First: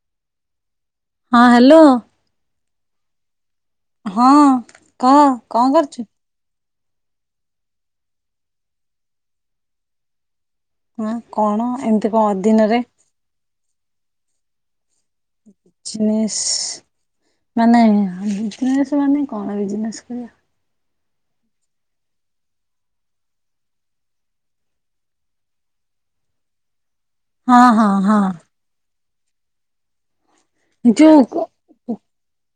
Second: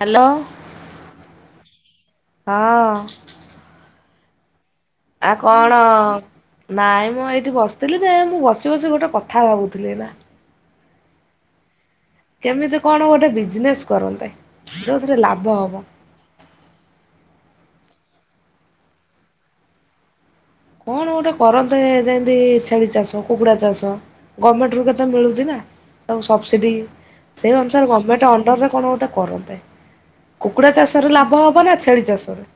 Hello. ହଁ hello. ହଁ। ହଁ। କହ ଆ କଣ କରୁଛୁ? ନାଇଁମ ଏଇଠି ବସିଥିଲି ତ ଏମିତି ବସି ବସି ଗୋଟେ କଥା ଭାବୁଥିଲି ଏଇନା। ଉଁ କଣ ଏମ୍ କେମିତି କଣ ଗୋଟେ ବିଜିନେସ୍ କରନ୍ତେ, ଯୋଉଥେରେ ଲାଭ ହବ। ଇସ୍ ମାନେ ବିଜିନେସ୍ ମାନେ କଁ ବିଜିନେସ୍ କରିବ? କଣ ଗୋଟେ କରନ୍ତେ, ଯେମିତି ଛେଳି ଚାଷ, କୁକୁଡା ଚାଷ ଗମେଣ୍ଟ ରୁ କେତେ ମିଳୁଛି ନା, ସବୁ ସବସିଡି ସେଇ ହଁ ହଁ ଅନୁସାରେ ହଁ ଗମେଣ୍ଟ ଅଣ୍ଡର ରେ କଣ ଗୋଟେ କରନ୍ତେ। କୁକୁଡ଼ା ଚାଷରେ ଲାଭ ଯୋଉ ହବ ନା ଛେଳି ଚାଷରେ?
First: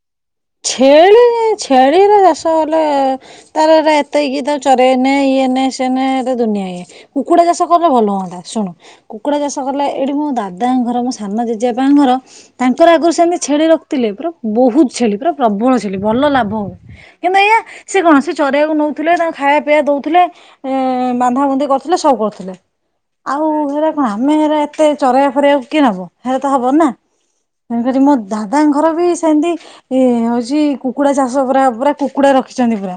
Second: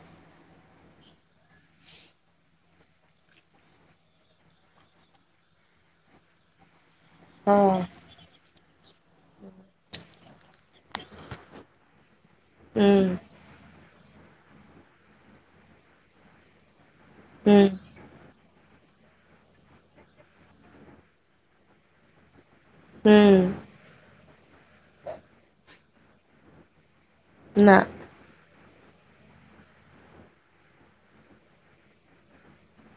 ଛେଳି ଛେଳିରା ଚାଷ କଲେ ତାର ଏରା ଏତେ କିଏ ତାକୁ ଚରେଇ ନେ ଇଏ ନେ ସିଏ ନେ ଦୁନିଆ ଇଏ। କୁକୁଡା ଚାଷ ହଁ କଲେ ଭଲ ହୁଅନ୍ତା ଶୁଣୁ କୁକୁଡ଼ା ଚାଷ କଲେ ଏଇଠି ମୋ ଦାଦାଙ୍କ ଘର ମୋ ସାନ ଜେଜେବାପାଙ୍କ ଘର ତାଙ୍କର ହୁଁ ଆଗରୁ ସେମିତି ଛେଳି ରଖିଥିଲେ ପୁରା ବହୁତ ଛେଲି ପୁରା ପ୍ରବଳ ଛେଲି ଭଲ ଲାଭ ହୁଏ କିନ୍ତୁ ଏଇୟା ହୁଁ। ସେ କଣ ଚରେଇବାକୁ ନୋଉଥିଲେ ତାଙ୍କୁ ଖାଇବା ପିଇବା ଦୋଉଥିଲେ ଏ ବାନ୍ଧାବନ୍ଧି କରୁଥିଲେ ସବୁ କରୁଥିଲେ। ହୁଁ ଆଉ ହେରା କଣ ଆମେ ହେରା ଏତେ ଚରେଇବା ଫରେଇବାକୁ କିଏ ନବ ହେରା ତ ହବନି ନା। ନା ତେଣୁ କରି ମୋ ଦାଦା ଘର ବି ସେମିତି ଏ ହଉଛି କୁକୁଡା ଚାଷ ପୁରା ପୁରା କୁକୁଡା ରଖିଛନ୍ତି ପୁରା।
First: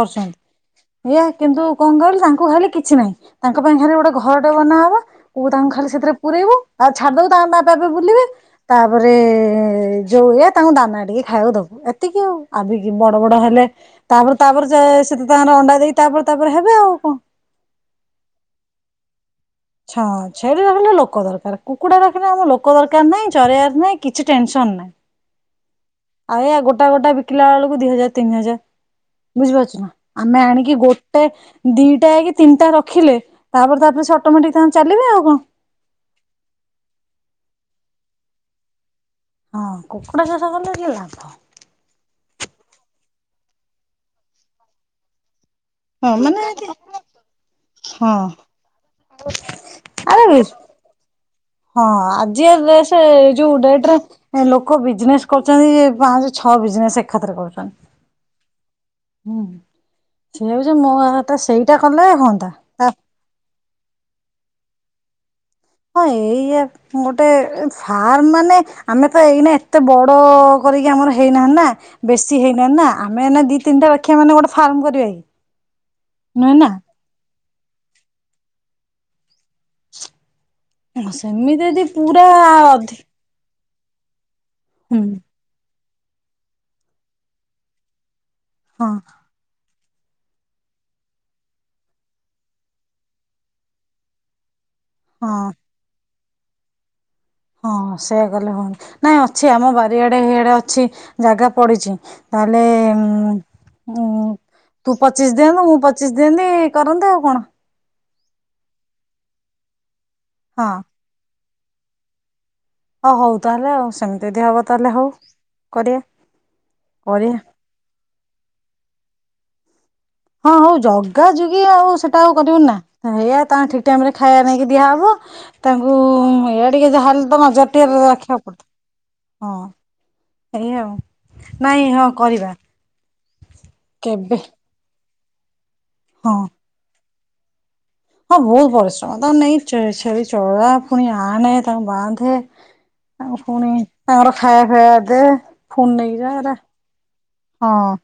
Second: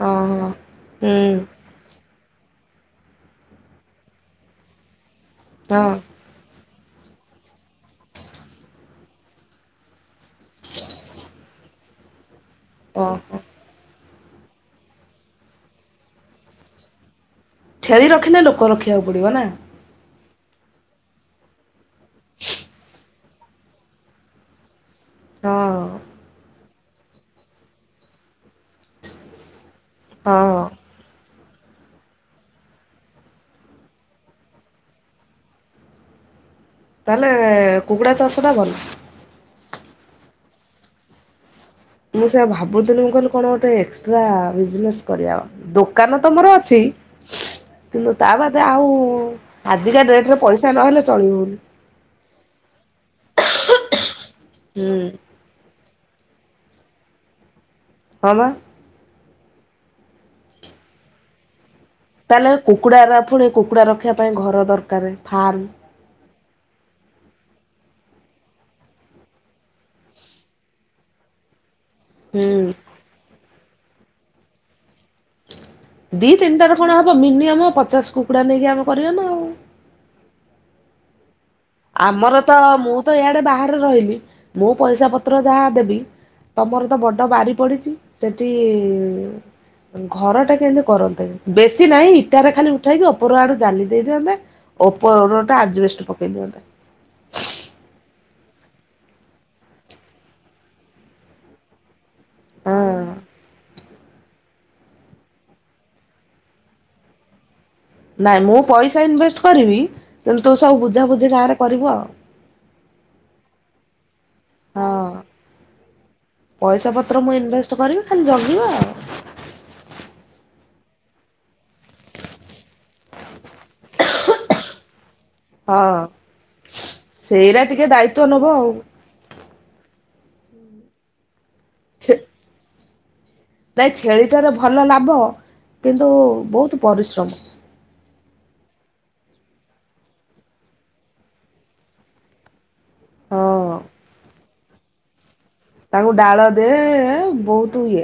ହଁ ହଁ ଏଇଆ ହୁଁ କିନ୍ତୁ କଣ କହିଲି ତାଙ୍କୁ ଖାଲି କିଛି ନାହିଁ ତାଙ୍କ ପାଇଁ ଖାଲି ଗୋଟେ ଘରଟେ ବନାହବା ଓ ତାଙ୍କୁ ଖାଲି ହଁ ସେଥିରେ ପୁରେଇବୁ ଆଉ ଛାଡିଦବୁ ତାଙ୍କର ଆପେ ଆପେ ବୁଲିବେ। ତାପରେ ଯୋଉ ଇଏ ତାଙ୍କୁ ଦାନା ଟିକେ ଖାଇବାକୁ ଦବୁ ଏତିକି ଆଉ ଆ ବିକି ବଡ ଓହୋ। ବଡ ହେଲେ ତାପରେ ତାପରେ ସେ ସେତ ତାଙ୍କର ଅଣ୍ଡା ଦେଇ ତାପରେ ତାପରେ ହେବେ ଆଉ କଁ। ଛେଳି ରଖିଲେ ଲୋକ ରଖିବାକୁ ପଡିବ ନା। ଛଁ ଛେଳି ରଖିଲେ ଲୋକ ଦରକାର କୁକୁଡା ରଖିଲେ ଆମ ଲୋକ ଦରକାର ନାହିଁ। ଚରେଇବାର ନାଇଁ କିଛି ଟେନସନ ନାଇଁ। ହଁ ଆ ଏଇୟା ଗୋଟା ଗୋଟା ବିକିଲା ବେଳକୁ ଦି ହଜାର ତିନି ହଜାର। ବୁଝିପାରୁଛୁ ନା ଆମେ ହଁ ଆଣିକି ଗୋ ଟେ ଦିଟା କି ତିନିଟା ରଖିଲେ ତାପରେ ତାପରେ ସେ ଅଟୋମେଟିକ ତାଙ୍କର ଚାଲିବେ ଆଉ କଣ? ତାହେଲେ କୁକୁଡ଼ା ଚାଷ ଟା ଭଲ। ହଁ କୁକୁଡ଼ା ଚାଷ କଲେ ଟିକେ ଲାଭ। ମୁଁ ସେୟା ଭାବୁଥିଲି ମୁଁ କହିଲି କଣ ଗୋଟେ ଏକ୍ସଟ୍ରା ବିଜନେସ୍ କରିବା ହଁ ଦୋକାନ ତ ମାନେ ମୋର ଆଜ୍ଞା ଅଛି। କିନ୍ତୁ ହଁ। ତା ବାଦେ ଆଉ ଆଜିକା ଆରେ ଡେଟରେ ପଇସା ନହେଲେ ଚଳିହଉନି। ହଁ ଆଜିକା ଡ୍ରେସ ଯୋଉ ଡେଟରେ ଲୋକ ହୁଁ ବିଜନେସ କରୁଛନ୍ତି ପାଞ୍ଚ ଛଅ ବିଜନେସ ଏକାଥରେ କରୁଛନ୍ତି। ହଁ ବା। ହୁଁ ସେଇଆକୁ ଯେ ମୋ ହାତ ସେଇଟା କଲେ ହୁଅନ୍ତା। ତା କୁକୁଡ଼ାରା ଫୁଣି କୁକୁଡ଼ା ରଖିବା ପାଇଁ ଘର ଦରକାର ଫାର୍ମ। ହଁ ଏଇଆ ଗୋଟେ ଫାର୍ମ ମାନେ ଆମେ ତ ଏଇନା ଏତେ ବଡ କରିକି ଆମର ହେଇନାହାନ୍ତି ନା। ବେଶୀ ହୁଁ ହେଇନାହାନ୍ତି ନା ଆମେ ଏଇନା ଦି ତିନିଟା ରଖି ମାନେ ଗୋଟେ ଫାର୍ମ କରିବା କି। ଦି ନୁହେଁ ତିନିଟା ନା ରେ କଣ ହବ ମିନିମମ୍ ପଚାଶ କୁକୁଡା ନେଇକି ଆମେ କରିବା ନା ଆଉ। ହ ସେମିତି ଯଦି ପୁରା ଆମର ତ ମୁଁ ଅଧି ତ ଇଆଡ଼େ ବାହା ବାହାରେ ରହିଲି ମୁଁ ହୁଁ ପଇସା ପତ୍ର ଯାହା ଦେବି ତମର ତ ବଡ ବାଡି ପଡିଚି ସେଠି ହଁ ଘର ଟେ କେମିତି କରନ୍ତେ ବେଶୀ ନାହିଁ ଇଟାରେ ଖାଲି ଉଠାଇକି ଉପର ଆଡୁ ଜାଲି ଦେଇ ଦିଅନ୍ତେ। ହଁ ଓପର ଟା ଆଜବେଷ୍ଟ ପକେଇ ଦିଅନ୍ତେ। ହଁ ସେଇଆ କଲେ ହୁଅନ୍ତା। ନାଇଁ ଅଛି ଆମ ବାରିଆଡେ ହେଇଆଡ଼େ ଅଛି। ଜାଗା ପଡିଛି। ତାହେଲେ ହଁ ମୁଁ। ଉଁ। ତୁ ପଚିଶି ଦିଅନ୍ତୁ ମୁଁ ପଚିଶି ଦିଅନ୍ତି କରନ୍ତୁ ଆଉ କଣ? ନାଇଁ ମୁଁ ପଇସା ଇନଭେଷ୍ଟେ କରିବି। କିନ୍ତୁ ତୁ ହଁ ସବୁ ବୁଝାବୁଝି ଗାଁରେ କରିବୁ ଆଉ। ହଁ ହଉ ତାହେଲେ ଆଉ ସେମିତି ଯଦି ହବ ଯଦି ହଉ। ହଁ କରବା। କରିବା। ତୁ କରିବୁ ଖାଲି ଜଗିବା ଆଉ। ହଁ ହଉ ଜଗା ଯୁଗି ଆଉ ସେଟା ଆଉ କରିବୁନି ନାଁ। ହେଇୟା ତାଙ୍କ ଠିକି ଟାଇମ୍ ରେ ଖାଇବା ନେଇକି ଦିଆହବ। ତାଙ୍କୁ ହଁ ଏଇଆ ଟିକେ ଯାହାଲେ ତ ସେଇରା ନଜର ଟିକେ ଦାୟିତ୍ୱ ରଖିବାକୁ ନବ ଆଉ ପଡିବ। ହଁ। ଏଇ ଆଉ। ନାଇଁ ହଁ କରିବା। ନାଇଁ କେବେ ଛେଳିଟାରେ ଭଲ ଲାଭ। କିନ୍ତୁ ହଁ ବହୁତୁ ପରିଶ୍ରମ। ହଁ ବହୁ ପରିଶ୍ରମ ତାକୁ ନେଇ ଚ ଛେଳି ଚଳେଇବା ଫୁଣି ଆଣେ ତାଙ୍କୁ ବାନ୍ଧେ। ତାଙ୍କୁ ଫୁଣି। ହଁ। ତାଙ୍କର ଖାଇବା ଫାଇବା ଦେ। ପୁଣି ତାଙ୍କୁ ନେଇକି ଯା ଡାଳ ଏରା ଦେ ବହୁତୁ। ହଁ।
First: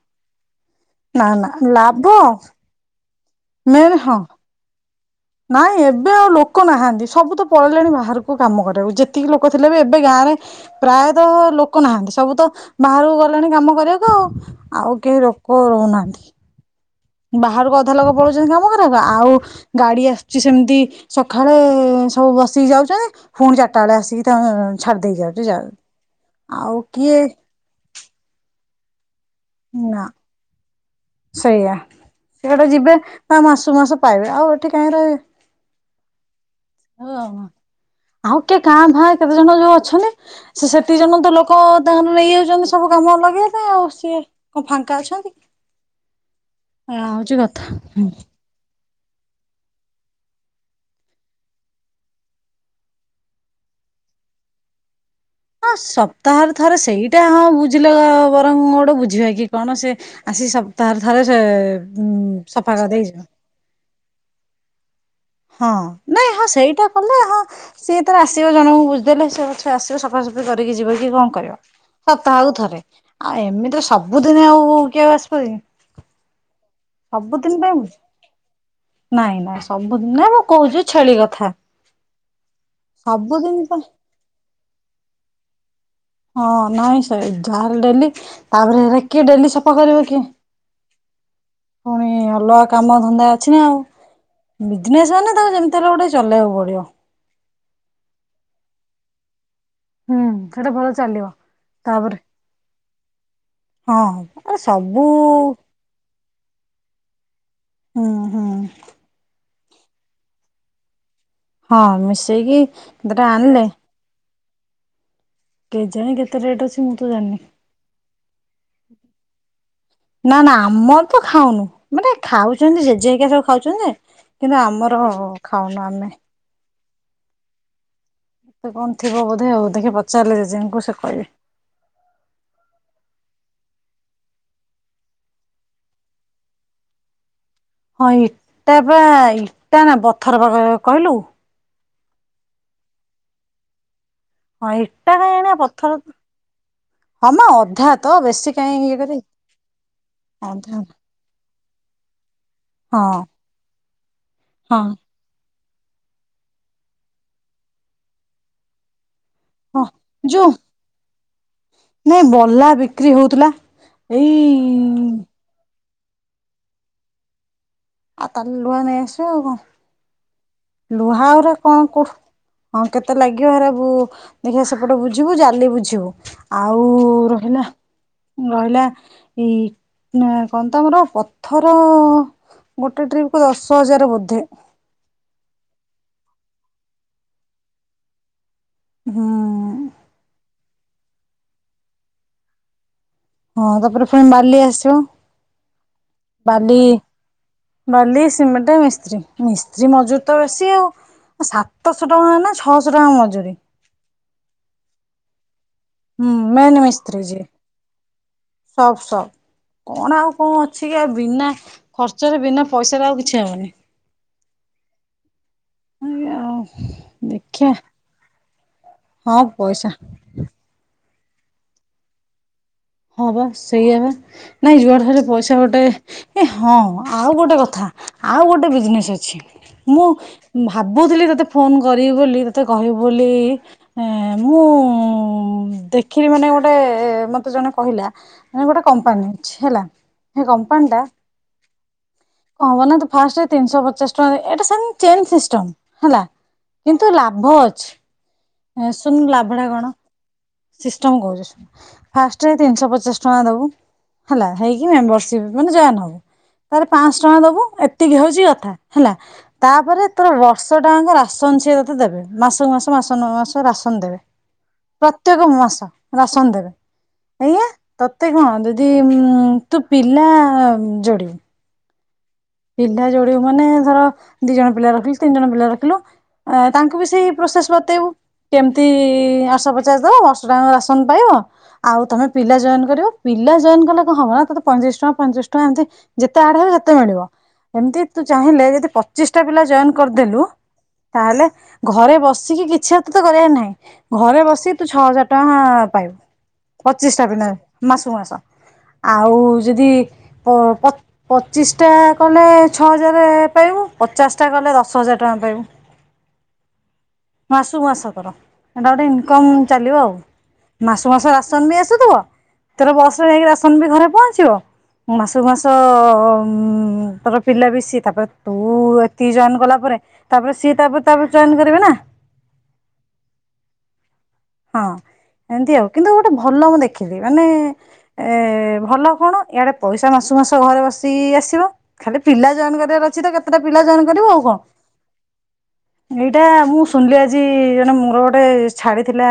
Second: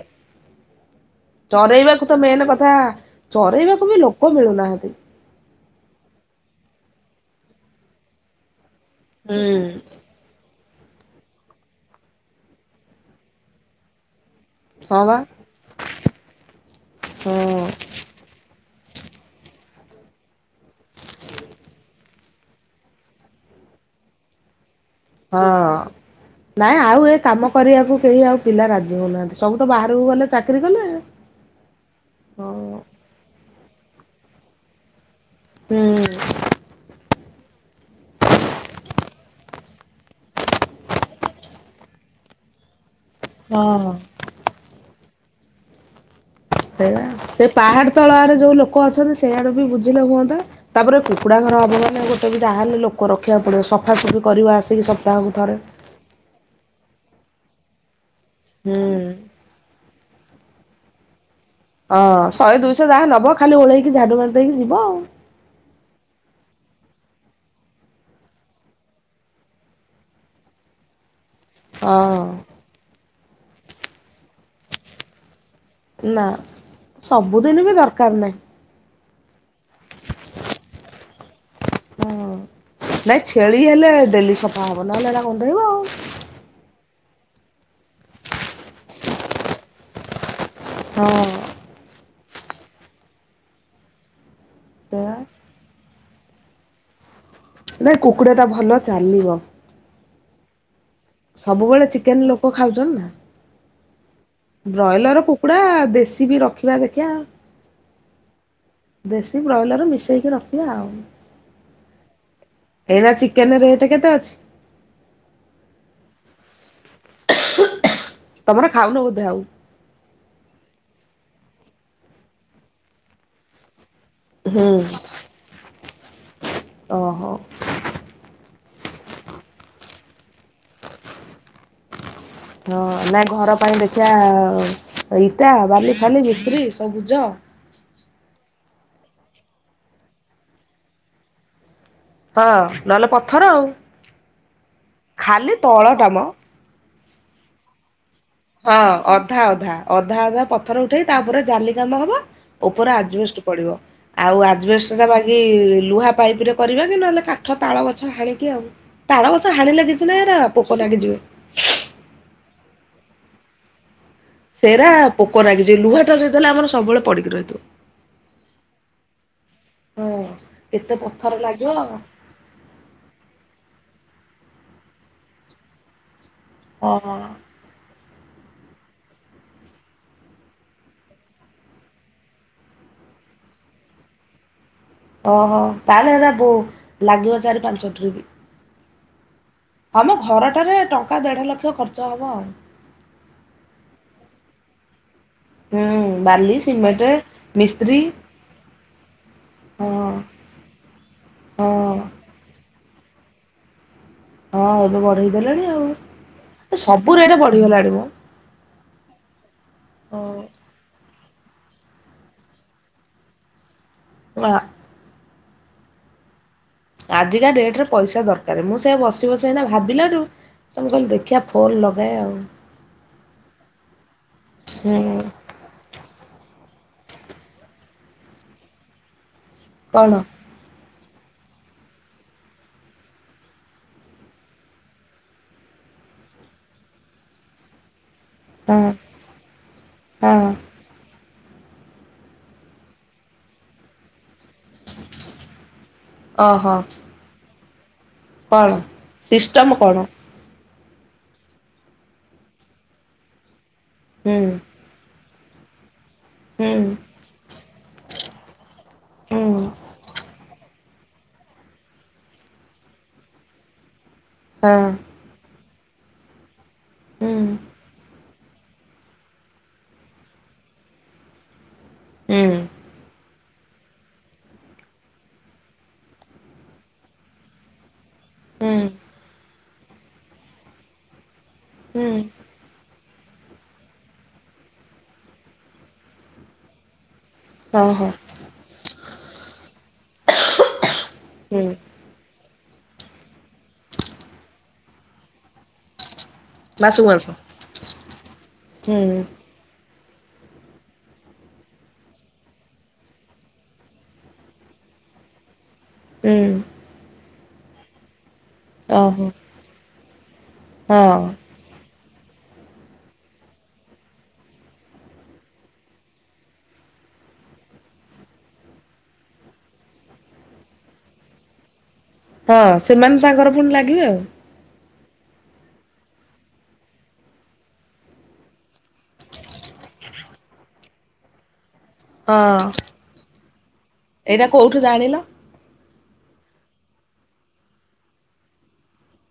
ନା ନା ଲାଭ ଚରେଇବାକୁ ତ ମେନ୍ କଥା। ଚରେଇବାକୁ ମେନ୍ ବି ହଁ ଲୋକ ମିଳୁନାହାନ୍ତି। ନାଇଁ ଏବେ ଆଉ ଲୋକ ନାହାନ୍ତି ସବୁ ତ ପଳେଇଲେଣି ବାହାରକୁ କାମ କରିବାକୁ। ଯେତେ ଏତିକି ଲୋକ ହୁଁ ଥିଲେ ବି ଏବେ ଗାଁ ରେ ପ୍ରାୟତଃ ଲୋକ ନାହାନ୍ତି। ସବୁ ତ ବାହାରକୁ ଗଲେଣି କାମ କରିବାକୁ ଆଉ। ଆଉ ହଁ କେହି ବା ରୋକ ନାହାନ୍ତି। ହଁ ବାହାରକୁ ଅଧା ଲୋକ ପଳଉଛନ୍ତି କାମ କରବା କୁ ଆଉ ଗାଡି ଆସୁଛି ସେମିତି ସକାଳେ ସବୁ ବସିକି ଯାଉଛନ୍ତି। ପୁଣି ଚାଟା ବେଳେ ଆସିକି ତା ଛାଡି ଦେଇ ହଁ। ଯାଉଛି ଯାଉନି। ନାଇଁ ଆଉ ଏ କିଏ କାମ କରିବାକୁ କେହି ଆଉ ପିଲା ରାଜି ହଉନାହାନ୍ତି ସବୁ ତ ନା ବାହାରକୁ ଗଲେ ଚାକିରି କଲେ। ସେଇଆ। ହଁ ସିଆଡେ ଯିବେ ତା ମାସୁକୁ ମାସ ପାଇବେ ଆଉ ଏଠି କାହିଁ ରହିବେ। ହୁଁ। ଓହୋ। ଆଉ କିଏ କାଁ ଭାଁ କେତେ ଜଣ ଯୋଉ ଅଛନ୍ତି ସେ ସେତି ଜଣ ତ ଲୋକ ଧାଆନେ ନେଇଯାଉଛନ୍ତି ସବୁ କାମ ଅଲଗା। ମୁଁ କ ହଁ। ଆସୁଥିବେ। ଫାଙ୍କା ଅଛ କି? ସେଇ ବା ସେ ପାହାଡ ତଳ ଆଡୁ ଯୋଉ ଲୋକ ଅଛନ୍ତି ସେଇଆଡେ ବି ବୁଝିଲେ ହୁଅନ୍ତା। ତାପରେ କୁକୁଡ଼ା ଘର ହବ ମାନେ ଗୋଟେ ବି ଯାହେଲେ ଲୋକ ରଖିବାକୁ ପଡ଼ିବ ସଫାସଫି କରିବ ଆସିକି ସପ୍ତାହକୁ ଥରେ। ହଁ ସପ୍ତାହରେ ଥର ସେଇଟା ହଁ ବୁଝିଲ ବରଂ ମୁଁ ହୁଁ ଗୋଟେ ବୁଝିବା କି କଣ ସେ ଆସି ସପ୍ତାହରେ ଥରେ ସେ ଉଁ ହଁ ଶହେ ସଫା ଦୁଇଶହ କରିଦେଇ ଯାହା ଯିବ ନବ ଖାଲି ଓଳେଇକି ଝାଡୁ ମାରି ଦେଇକି ଯିବ ଆଉ। ହଁ। ନାଇଁ ହଁ ସେଇଟା କଲେ ହଁ। ସିଏତାର ଆସିବ ଜଣଙ୍କୁ ବୁଝିଦେଲେ ସିଏ ପଛେ ଆସିବ ସଫାସଫି କରିକି ଯିବ କି କ କରିବ। ହଁ ସପ୍ତାହକୁ ଥରେ। ଆଉ ଏମିତି ରେ ସବୁଦିନ ଆଉ କିଏ ଆସିପାରିବକି? ନାଁ। ସବୁଦିନି ବି ପାଇଁ ଦକ୍ରାର ନାହିଁ। ନାଇଁ ନାଇଁ ସବୁଦିନି ନା ମୁଁ କହୁଛିୁ ଛେଳି କଥା। ହଁ। ନାଇଁ ଛେଳି ସବୁଦିନ ପାଇଁ ହେଲେ ଡେଲି ସଫା ହବ ନହେଲେ ଏଟା ଗଧେଇ ବ ଆଉ। ହଁ ହଁ ନାଇଁ ସେହି ଯାହା ହେଲେ ଡେଲି। ତାପରେ ଏଗୁରା କିଏ ଡେଲି ସଫା କରିବ କିଏ? ହଁ। ପୁଣି ଅଲଗା କାମ ଧନ୍ଦା ଅଛି ନା ଆଉ। ବିଜନେସ୍ ସେୟା ହେନେ ତାଙ୍କ ଯେମିତି ହେଲେ ଗୋଟେ ଚଲେଇବାକୁ ପଡିବ। ନାଇ କୁକୁଡ଼ା ଟା ଭଲ ଚାଲିବ। ହୁଁ। ସେଇଟା ଭଲ ଚାଲିବ। ସବୁବେଳେ ତାପରେ ଚିକେନ୍ ଲୋକ ଖାଉଛନ୍ତି ନା? ହଁ ଆରେ ସବୁ ବ୍ରଏଲର କୁକୁଡା ଦେଶୀ ବି ରଖ୍ ଖିବା ଦେଖିଆ ହୁଁ ହୁଁ ଦେଶୀ ବ୍ରଏଲର୍ ମିଶେଇକି ରଖିବା ଆଉ। ହଁ ମିଶେଇକି ଏଇନା କେତେଟା ଚିକେନ ଆଣିଲେ ରେଟ କେତେ ଅଛି? କେଜାଣି କେତେ ରେଟ୍ ଅଛି ମୁଁ ତ ଜାଣିନି। ତମର ଖାଉନ ବୋଧେ ଆଉ? ନା ନା ଆମର ତ ଖାଉନୁ ମାନେ ଖାଉଛନ୍ତି ଜେଜେ ହେଇକା ସବୁ ଖାଉଛନ୍ତି ଯେ କିନ୍ତୁ ହୁଁ ଆମର-ଅ-ଅ ଖାଉନୁ ଆମେ। ଓହୋ। ସେ କଣ ଥିବ ବୋଧେ ଆଉ ଦେଖେ ପଚାରିଲେ ଜେଜେ ଙ୍କୁ ସେ କହିବେ। ହଁ ନା ଘର ପାଇଁ ଦେଖିଆ-ଆ-ଆ ଇଟା, ବାଲି ଫାଲି, ମିସ୍ତ୍ରୀ ସବୁଜ ହଁ ଇଟା ବା ଇଟା ନା ବଥର ବ-ଅ-ଅ କହିଲୁ ହଁ ନହେଲେ ପଥର ଆଉ। ହଁ ଏଇଟା କଁଣ ଖାଲି ପଥର ତଳଟା ମ ହଁ ମ ଅଧା ତ ବେଶୀ ହଁ କାଇଁ ଇଏ କରି ଅଧା ଅଧା ଅଧା ଅଧା ପଥର ଉଠେଇ ତା ଉପରେ ଜାଲି କାମ ହବ ଉପରେ ହଁ ଆଜବେଷ୍ଟ ପଡିବ ଆଉ ହଁ ଆଜବେଷ୍ଟଟା ବା ଏ-ଏ-ଏ ଲୁହା ପାଇପ ରେ କରିବା କି ନହେଲେ କାଠ ତାଳ ଗଛ ହାଣିକି ଆଉ ତାଳ ଗଛ ହଁ ହାଣିଲେ କିଛି ନାଇଁ ଏରା ପୋକ ଲାଗିଯିବେ। ମୋ ବଲା ବିକ୍ରି ହଉଥିଲା। ଏଇ ସେରା ପୋକ ଲାଗିଯିବେ ଲୁହାଟା ଯଦି ହେଲା ଆମର ସବୁବେଳେ ପଡିକି ରହିଥିବ। ଆ ତନ୍ ଲୁହା ନେଇ ଆସିବ ଆଉ କଣ। ହଁ। କେତେ ପଥର ଲୁହାଗୁରା ଲାଗିବ କଣ କୁ ହଁ କେତେ ଲାଗିବ ହେରା ବୁ-ଉ-ଉ ଦେଖିବା ସେପଟ ବୁଝିବୁ ଜାଲି ବୁଝିବୁ। ଓହୋ ଆଉ-ଉ-ଉ-ଉ ରହିଲା ରହିଲା ଇ-ଇ ନୁହର କଣ ତମର ପଥର-ଅ-ଅ-ଅ ଗୋଟେ ଟ୍ରିପ୍ କୁ ଦଶ ହଜାର ବୋଧେ। ଓହ ତାହେଲେ ହେରା ବୋ ଲାଗିବ ଚାରି ପାଞ୍ଚ ଟ୍ରିପ। ହୁଁ। ହଁମ ଘରଟାରେ ଟଙ୍କା ଦେଢ ଲକ୍ଷ ଖର୍ଚ୍ଚ ହବ ଆଉ। ହଁ ତାପରେ ଫୁଣି ବାଲି ଆସିବ। ହୁଁ ବାଲି, ସିମେଣ୍ଟ ମିସ୍ତ୍ରୀ ବାଲି, ସିମେଣ୍ଟ, ମିସ୍ତ୍ରୀ, ମିସ୍ତ୍ରୀ ହଁ ମଜୁରୀ ତ ବେସି ଆଉ। ହଁ। ସାତଶହ ଟଙ୍କା ନା ଛଅଶ ଟଙ୍କା ମଜୁରୀ। ହଁ ଏବେ ବଢେଇ ଦେଲେଣି ଆଉ। ହୁଁ ମେନ୍ ଏ ସବୁ ମିସ୍ତ୍ରୀ ରେଟ୍ ଯିଏ ବଢିଗଲାଣି ମ। ସବ୍ ସବ୍ କଣ ଆଉ କଣ ଅଛି କି ଆଉ ବିନା ଖର୍ଚ୍ଚରେ ବିନା ପଇସାରେ ଆଉ କିଛି ହବନି। ନାଁ। ଆଜ୍ଞା ଆଉ ଆଜିକା ଦେଖିବା ଡେଟରେ ପଇସା ଦରକାର ମୁଁ ସେଆ ହଁ ବସିବସି ଏଇନା ପଇସା ଭାବିଲାଠୁ ତ ମୁଁ କହିଲି ଦେଖିଆ ଫୋନ ଲଗାଏ ଆଉ। ହଁ ବା ସେଇଆ ବା ନାଇଁ ଯୁଆଡେ ହେଲେ ହୁଁ ପଇସା ଏଇଟା ଗୋଟେ ଏ ହଁ ଆଉ ଗୋଟେ କଥା ଆଉ ଗୋଟେ ବିଜନେସ୍ ଅଛି ମୁଁ କଣ ଭାବୁଥିଲି ତୋତେ ଫୋନ କରିବି ବୋଲି ତୋତେ କହିବି ବୋଲି-ଇ-ଇ ଏଁ-ଏ-ଏ ମୁଁ-ଉ-ଉ-ଉ ଦେଖିଲି ମାନେ ଗୋଟେ-ଏ-ଏ-ଏ ମତେ ଜଣେ କହିଲା ନାଇଁ ହଁ ଗୋଟେ କମ୍ପାନୀ ଅଛି ହେଲା ସେ ହଁ କମ୍ପାନୀଟା କଣ ହବନା ନା ଫାଷ୍ଟ ତିନିଶହ ପଚାଶ ଏଇଟା ସେମିତି ଚେନ୍ ସିଷ୍ଟମ ହେଲା ଓହୋ କିନ୍ତୁ ଲାଭ ଅଛି। କଣ? ଶୁନ ଲାଭଟା କଣ? ସିଷ୍ଟମ କହୁଚି ଫାଷ୍ଟ ତିନିଶ ପଚାଶ ଟଙ୍କା ଦବୁ ହୁଁ ହେଲା ହେଇକି ମେମ୍ବର ମାନେ ଜଏନ ହବୁ ହୁଁ ତାହଲେ ପାଞ୍ଚଶହ ଟଙ୍କା ଦବୁ ଏତିକି ହଉଛି କଥା ହେଲା ହୁଁ ତାପରେ ତ ବର୍ଷ ଟାଆଙ୍କ ରାସନ ସିଏ ତତେ ଦେବେ ମାସକୁ ମାସ ମାସକୁ ମାସ ରାସନ ଦେବେ। ହଁ। ପ୍ରତ୍ୟେକ ମାସ ରାସନ ହୁଁ ଦେବେ। ଏଇଆ ତତେ କଣ ଜଦି ଉ ତୁ ପିଲା ଯୋଡ଼ିବୁ। ଉଁ ପିଲା ଯୋଡିବୁ ମାନେ ଧର ଦି ଜଣ ପିଲା ରଖିଲୁ ତିନି ଜଣ ପିଲା ରଖିଲୁ ଅ ତାଙ୍କୁ ବି ସେଇ ପ୍ରୋସେସ ବତେଇବୁ। ହୁଁ କେମିତି ଆଠଶହ ପଚାଶ ଦବ ବର୍ଷ ଟା ଙ୍କ ରାସନ ପାଇବ ଆଉ ହୁଁ ତମେ ପିଲା ଜଏନ କରିବ। ପିଲା ଜଏନ୍ କଲେ କଣ ହବ ନା ତୋତେ ପଇତିରିଚଶ ଟଙ୍କା ଫଇ ତିରିଶି ଟଙ୍କା ଏମିତି ଯେତେ ଆଡେ ହେବେ ହେତେ ମିଳିବ। ଏମିତି ଓହୋ ତୁ ଚାହିଁଲେ ଯଦି ପଚିଶ ଟା ପିଲା ଜଏନ କରିଦେଲୁ ତାହେଲେ ହୁଁ ଘରେ ବସିକି କିଛି ଆଉ ତତେ କରିବାର ନାହିଁ। ଘରେ ବସିକି ତୁ ଛଅ ହଜାର ଟଙ୍କା ପାଇବୁ। ମାସକୁ ପଚିଶି ଟା ମାସ ପିଲା ମାସକୁ ମାସ ହୁଁ ଆଉ ଯଦି କ ପ ପଚିଶି ଟା କଲେ ଛଅ ହଜାର ପାଇବୁ ପଚାଶଟା କଲେ ଦଶ ହଜାର ଟଙ୍କା ପାଇବୁ। ହୁଁ। ମାସୁ ମାସକୁ କର ଏଟା ଗୋଟେ ଓହୋ ଇନକମ ଚାଲିବ ଆଉ ମାସୁ କୁ ହଁ ମାସ ରା ସମି ଆସୁଥବ ତର ବସ ନେଇାଇକି ରାସନ ବି ଘରେ ପହଞ୍ଚିବ ମାସକୁ ମାସ ଅ ତୋର ପିଲା ବି ସିଏ ତାପରେ ତୁ ଏତି ଜଏନ କଲା ପରେ ତାପରେ ସିଏ ତାପରେ ତାପରେ ଜଏନ୍ କରିବେ ନା। ହଁ ସେମାନେ ତାଙ୍କର ପୁଣି ଲାଗିବେ ଆଉ। ହଁ ଏମିତି ଆଉ କିନ୍ତୁ ଗୋଟେ ଭଲ ମୁଁ ଦେଖିଲି ମାନେ ଏ ଭଲ କଣ ଇଆଡେ ପଇସା ମାସ ମାସ ଘରେ ବସିିକି ଆସିବ। ଖାଲି ଆଉ ପିଲା ହଁ। ଜଏନ୍ କରିବାର ଅଛି ତ କେତେଟା ପିଲା ଜଏନ କରିବୁ ଆଉ ଏଇଟା କଣ। କୋଉଠୁ ଜାଣିଲ? ଏଇଟା ମୁଁ ଶୁଣିଲି ଆଜି ଜଣେ ମୋର ଗୋଟେ ଛାଡି ଥିଲା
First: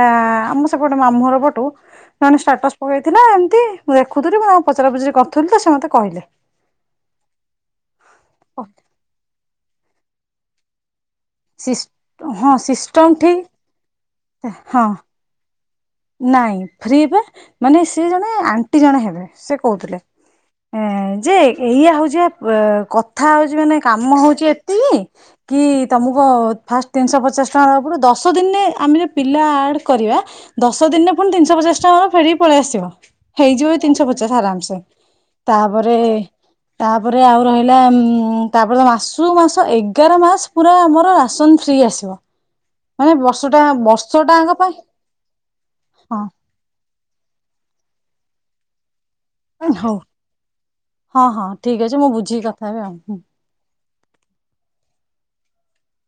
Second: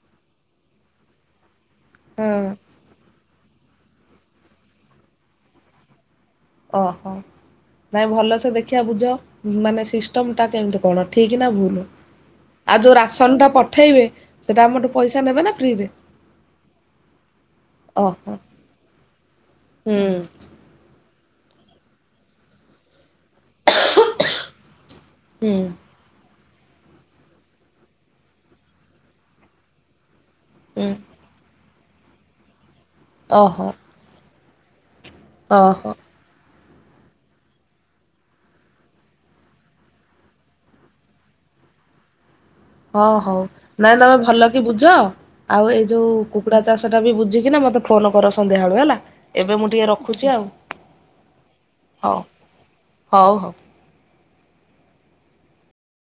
ଆମ ସେପଟୁ ମାମୁଁ ଘରୁ ପଟୁ ସେମାନେ ହଁ ସ୍ଟାଟସ ପକେଇଥିଲା ଏମିତି ମୁଁ ଦେଖୁଥିଲି ମୁଁ ତା ପଚରା ପଚୁରି କରୁଥିଲି ତ ସେ ମୋତେ କହିଲେ। ଓହୋ ନାଇଁ ଭଲସେ ଦେଖିବା ବୁଝ ମାନେ ସିଷ୍ଟମ୍ ଟା କେମିତି କଣ? ଠିକ ନା ସିସ୍ ଭୁଲ ହଁ ଆଉ ଯଉ ସିଷ୍ଟମ୍ ଠିକ୍ ରାସନଟା ପଠେଇବେ ସେଟା ହଁ ଆମଠୁ ପଇସା ନେବେ ନା ଫ୍ରିରେ? ନାଇଁ ଫ୍ରିବା ମାନେ ସେ ଜଣେ ଓହୋ ଆଣ୍ଟି ଜଣେ ହେବେ ସେ ହୁଁ କହୁଥିଲେ। ଏ ଯେ ଏଇଆ ହଉଛି ବା କଥା ହଉଛି ମାନେ କାମ ହଉଛି। ଉଁ ହୁଁ। ତମକୁ ଫାଷ୍ଟ ତିନିଶହ ପଚାଶ ଟଙ୍କା ହେବାକୁ ପଡ଼ିବ ଦଶ ଦିନରେ ଆମେ ପିଲା ଆଡ଼ କରିବା। ଦଶ ହୁଁ ଦିନରେ ପୁଣି ତିନିଶହ ପଚାଶ ଟଙ୍କାବ ଫେରିକି ପଳେଇ ଆସିବ ଓହୋ ହେଇଯିବ ତିନିଶହ ପଚାଶ ଆରାମସେ। ଓହୋ ତାପରେ ତାପରେ ଆଉ ରହିଲା ଉ ତାପରେ ମାସ ମାସକୁ ଏଗାର ମାସ ପୁରା ଆମର ରାସନ ଫ୍ରୀ ଆସିବ। ହଁ ମାନେ ହଉ ବର୍ଷଟା ନାଇଁ ତମେ ଭଲ ବର୍ଷଟାଙ୍କ କି ପାଇଁ ବୁଝ ଆଉ ଏଇ ଯୋଉ ହଁ କୁକୁଡ଼ା ଚାଷଟା ବି ବୁଝିକିନା ମତେ ଫୋନ୍ କର ସନ୍ଧ୍ୟା ବଳୁ ହେଲା? ଏବେ ମୁଁ ଟିକେ ହଉ ରଖୁଛି ଆଉ ହଁ ହଁ ଠିକ୍ ଅଛି ମୁଁ ହଉ ବୁଝିକି କଥା ହେବି ଆଉ। ହଉ ହଉ।